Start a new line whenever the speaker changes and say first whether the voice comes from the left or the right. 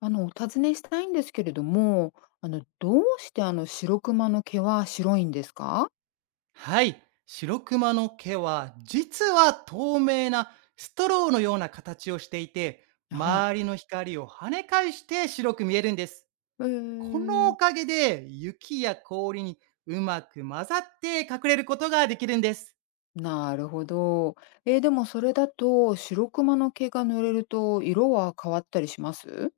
left: お尋ねしたいんですけれども、どうして白クマの毛は白いんですか？
right: はい。白クマの毛は、実は透明なストローのような形をしていて、
left: はい。
right: 周りの光を跳ね返して白く見えるんです。
left: へえ
right: この
left: ー、
right: おかげで、雪や氷にうまく混ざって隠れることができるんです。
left: なるほど。でもそれだと、白クマの毛が濡れると色は変わったりします？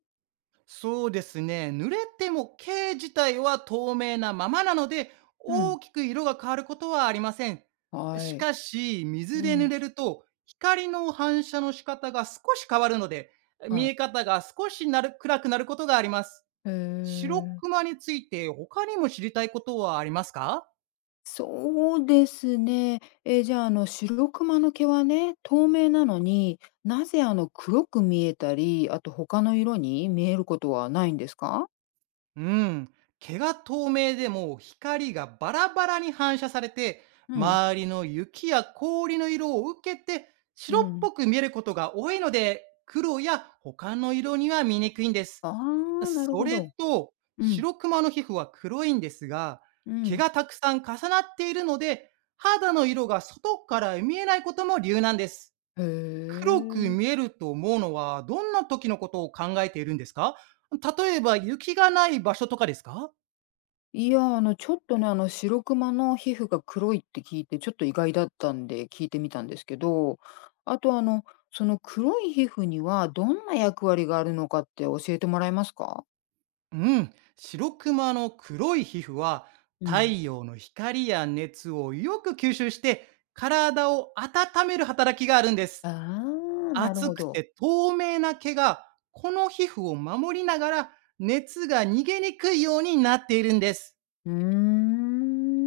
right: そうですね。濡れても毛自体は透明なままなので、
left: うん、
right: 大きく色が変わることはありません。
left: は
right: し
left: い。
right: かし、
left: う
right: 水で濡
left: ん、
right: れると、光の反射の仕方が少し変わるので、見
left: はい。
right: え方が少し暗くなることがあります。
left: へえ
right: 白
left: ー、
right: クマについて他にも知りたいことはありますか？
left: そうですね。じゃあ、白クマの毛はね、透明なのに、なぜ黒く見えたり、あと他の色に見えることはないんですか？
right: うん。毛が透明で光がバラバラに反射されて、
left: うん、
right: 周りの雪や氷の色を受けて
left: う
right: 白っ
left: ん。
right: ぽく見えることが多いので、黒や他の色には見にくいんです。
left: ああ、なる
right: そ
left: ほ
right: れ
left: ど。
right: と、
left: うん、
right: 白クマの皮膚は黒いんですが、
left: う
right: 毛
left: ん。
right: がたくさん重なっているので、肌の色が外から見えないことも理由なんです。
left: へ
right: 黒く
left: え。
right: 見えると思うのは、どんな時のことを考えているんですか？例えば、雪がない場所とかですか？
left: いや、ちょっとね、白クマの皮膚が黒いって聞いて、ちょっと意外だったんで聞いてみたんですけど、あと、その黒い皮膚にはどんな役割があるのかって教えてもらえますか？
right: うん。白クマの黒い皮膚は、
left: う
right: 太
left: ん。
right: 陽の光や熱をよく吸収して、体を温める働きがあるんです。
left: ああ、なる
right: 熱
left: ほ
right: く
left: ど。
right: て透明な毛が、この皮膚を守りながら、熱が逃げにくいようになっているんです。
left: うー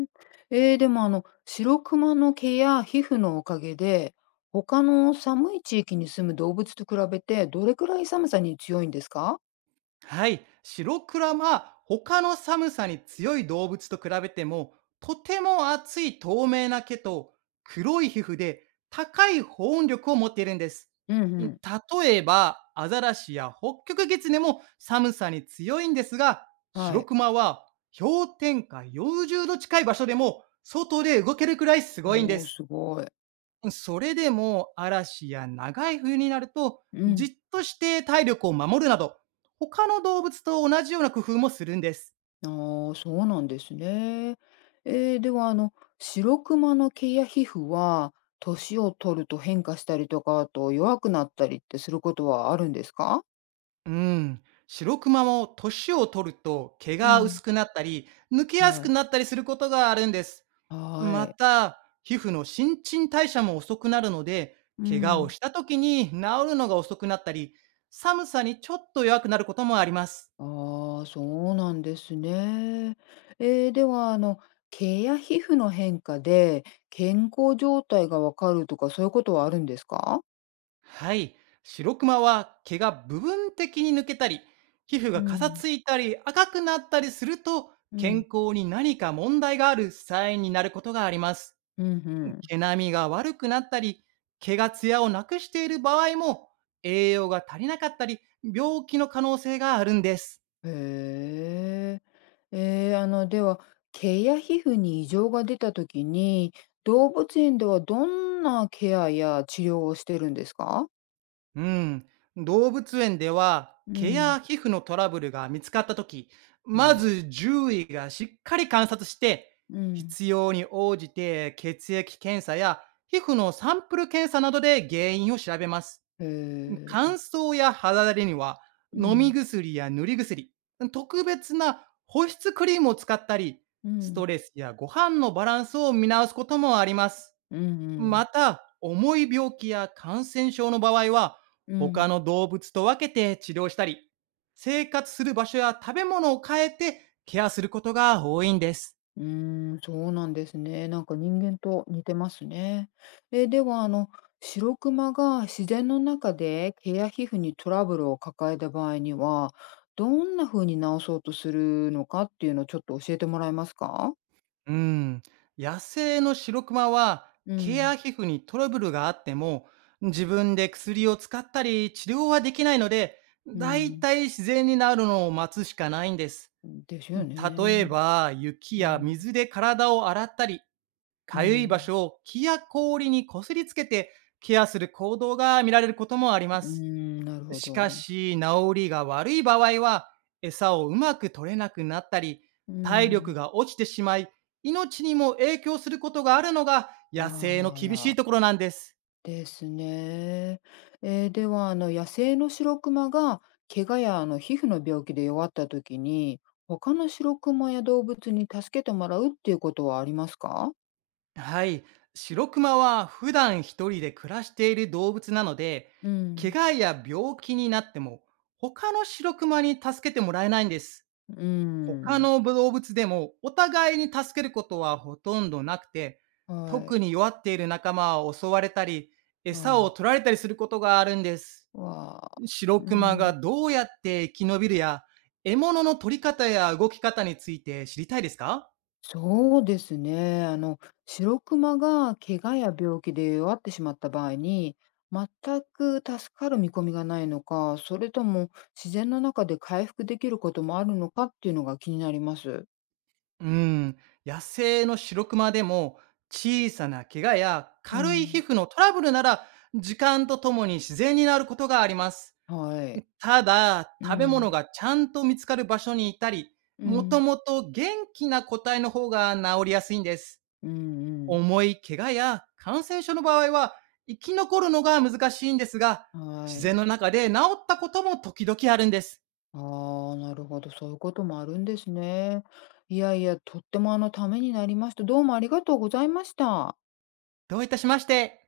left: ん。でも白クマの毛や皮膚のおかげで、他の寒い地域に住む動物と比べて、どれくらい寒さに強いんですか？
right: はい。シロクラは他の寒さに強い動物と比べても、とても厚い透明な毛と黒い皮膚で高い保温力を持っているんです。
left: うんう
right: ん
left: ん。
right: 例えば、アザラシやホッキョクゲツネも寒さに強いんですが、シ
left: は
right: ロ
left: い。
right: クマは氷点下40度近い場所でも外で動けるくらいすごいんで
left: おー
right: す。
left: すごい。
right: それでも、嵐や長い冬になると、
left: う
right: じっ
left: ん。
right: として体力を守るなど、他の動物と同じような工夫もするんです。
left: ああ、そうなんですね。では、白クマの毛や皮膚は、年を取ると変化したりとか、あと弱くなったりってすることはあるんですか？
right: うん。シロクマも年を取ると毛
left: う
right: が
left: ん。
right: 薄くなったり、抜けやす
left: は
right: く
left: い。
right: なったりすることがあるんです。
left: は
right: ま
left: い。
right: た、皮膚の新陳代謝も遅くなるので、
left: う
right: 怪我を
left: ん。
right: した時に治るのが遅くなったり、寒さにちょっと弱くなることもあります。
left: ああ、そうなんですね。では、毛や皮膚の変化で健康状態がわかるとか、そういうことはあるんですか？
right: はい。白クマは毛が部分的に抜けたり、皮膚
left: う
right: がかさ
left: ん。
right: ついたり赤くなったりすると、
left: う
right: 健
left: ん。
right: 康に何か問題があるサインになることがあります。
left: うんうん。
right: 毛並みが悪くなったり、毛がツヤをなくしている場合も、栄養が足りなかったり、病気の可能性があるんです。
left: へえ。ええ、では、毛や皮膚に異常が出たときに、動物園ではどんなケアや治療をしてるんですか？
right: うん、動物園では
left: う
right: 毛や
left: ん、
right: 皮膚のトラブルが見つかったとき、
left: は
right: ま
left: い。
right: ず獣医がしっかり観察して、
left: うん。
right: 必要に応じて血液検査や皮膚のサンプル検査などで原因を調べます。
left: へ
right: 乾
left: え。
right: 燥や肌荒れには
left: う
right: 飲み
left: ん、
right: 薬や塗り薬、特別な保湿クリームを使ったり、
left: う
right: ス
left: ん。
right: トレスやご飯のバランスを見直すこともあります。
left: うんうん。
right: また、重い病気や感染症の場合は、
left: う
right: 他
left: ん。
right: の動物と分けて治療したり、生活する場所や食べ物を変えてケアすることが多いんです。
left: うーん、そうなんですね。なんか人間と似てますね。え、では、白クマが自然の中で毛や皮膚にトラブルを抱えた場合には、どんな風に治そうとするのかっていうのをちょっと教えてもらえますか？
right: うん。野生のシロクマは、
left: う
right: ケア
left: ん、
right: 皮膚にトラブルがあっても、自分で薬を使ったり治療はできないので、
left: う
right: だい
left: ん。
right: たい自然になるのを待つしかないんです。
left: ですよ
right: 例え
left: ね。
right: ば、雪
left: う
right: や
left: ん、
right: 水で体を洗ったり、
left: う
right: かゆい場
left: ん、
right: 所を木や氷にこすりつけてケアする行動が見られることもありま
left: うー
right: す。
left: ん、なるほ
right: しか
left: ど。
right: し、治りが悪い場合は、餌をうまく取れなくなったり、
left: う
right: 体力
left: ん。
right: が落ちてしまい、命にも影響することがあるのが
left: あ
right: 野生の厳しい
left: ら。
right: ところなんです。
left: ですね。では、野生のシロクマが、怪我や皮膚の病気で弱った時に、他のシロクマや動物に助けてもらうっていうことはありますか？
right: はい。白クマは普段一人で暮らしている動物なので、
left: う
right: 怪
left: ん。
right: 我や病気になっても、他の白クマに助けてもらえないんです。
left: う
right: 他
left: ん。
right: の動物でもお互いに助けることはほとんどなくて、
left: はい。
right: 特に弱っている仲間は襲われたり、餌を
left: わ
right: 取られたりすることがあるんです。
left: あ、わあ。
right: 白
left: う
right: クマが
left: ん。
right: どうやって生き延びるや、獲物の取り方や動き方について知りたいですか？
left: そうですね。白クマが怪我や病気で弱ってしまった場合に、全く助かる見込みがないのか、それとも自然の中で回復できることもあるのかっていうのが気になります。
right: うーん、野生のシロクマでも小さな怪我や
left: う
right: 軽い皮
left: ん。
right: 膚のトラブルなら時間とともに自然になることがあります。
left: はい。
right: ただ、
left: う
right: 食べ物
left: ん。
right: がちゃんと見つかる場所にいたり、
left: う
right: もと
left: ん。
right: もと元気な個体の方が治りやすいんです。
left: うんうん。
right: 重い怪我や感染症の場合は生き残るのが難しいんですが、
left: は
right: 自然
left: い。
right: の中で治ったことも時々あるんです。
left: ああ、なるほど。そういうこともあるんですね。いやいや、とってもためになりました。どうもありがとうございました。
right: どういたしまして。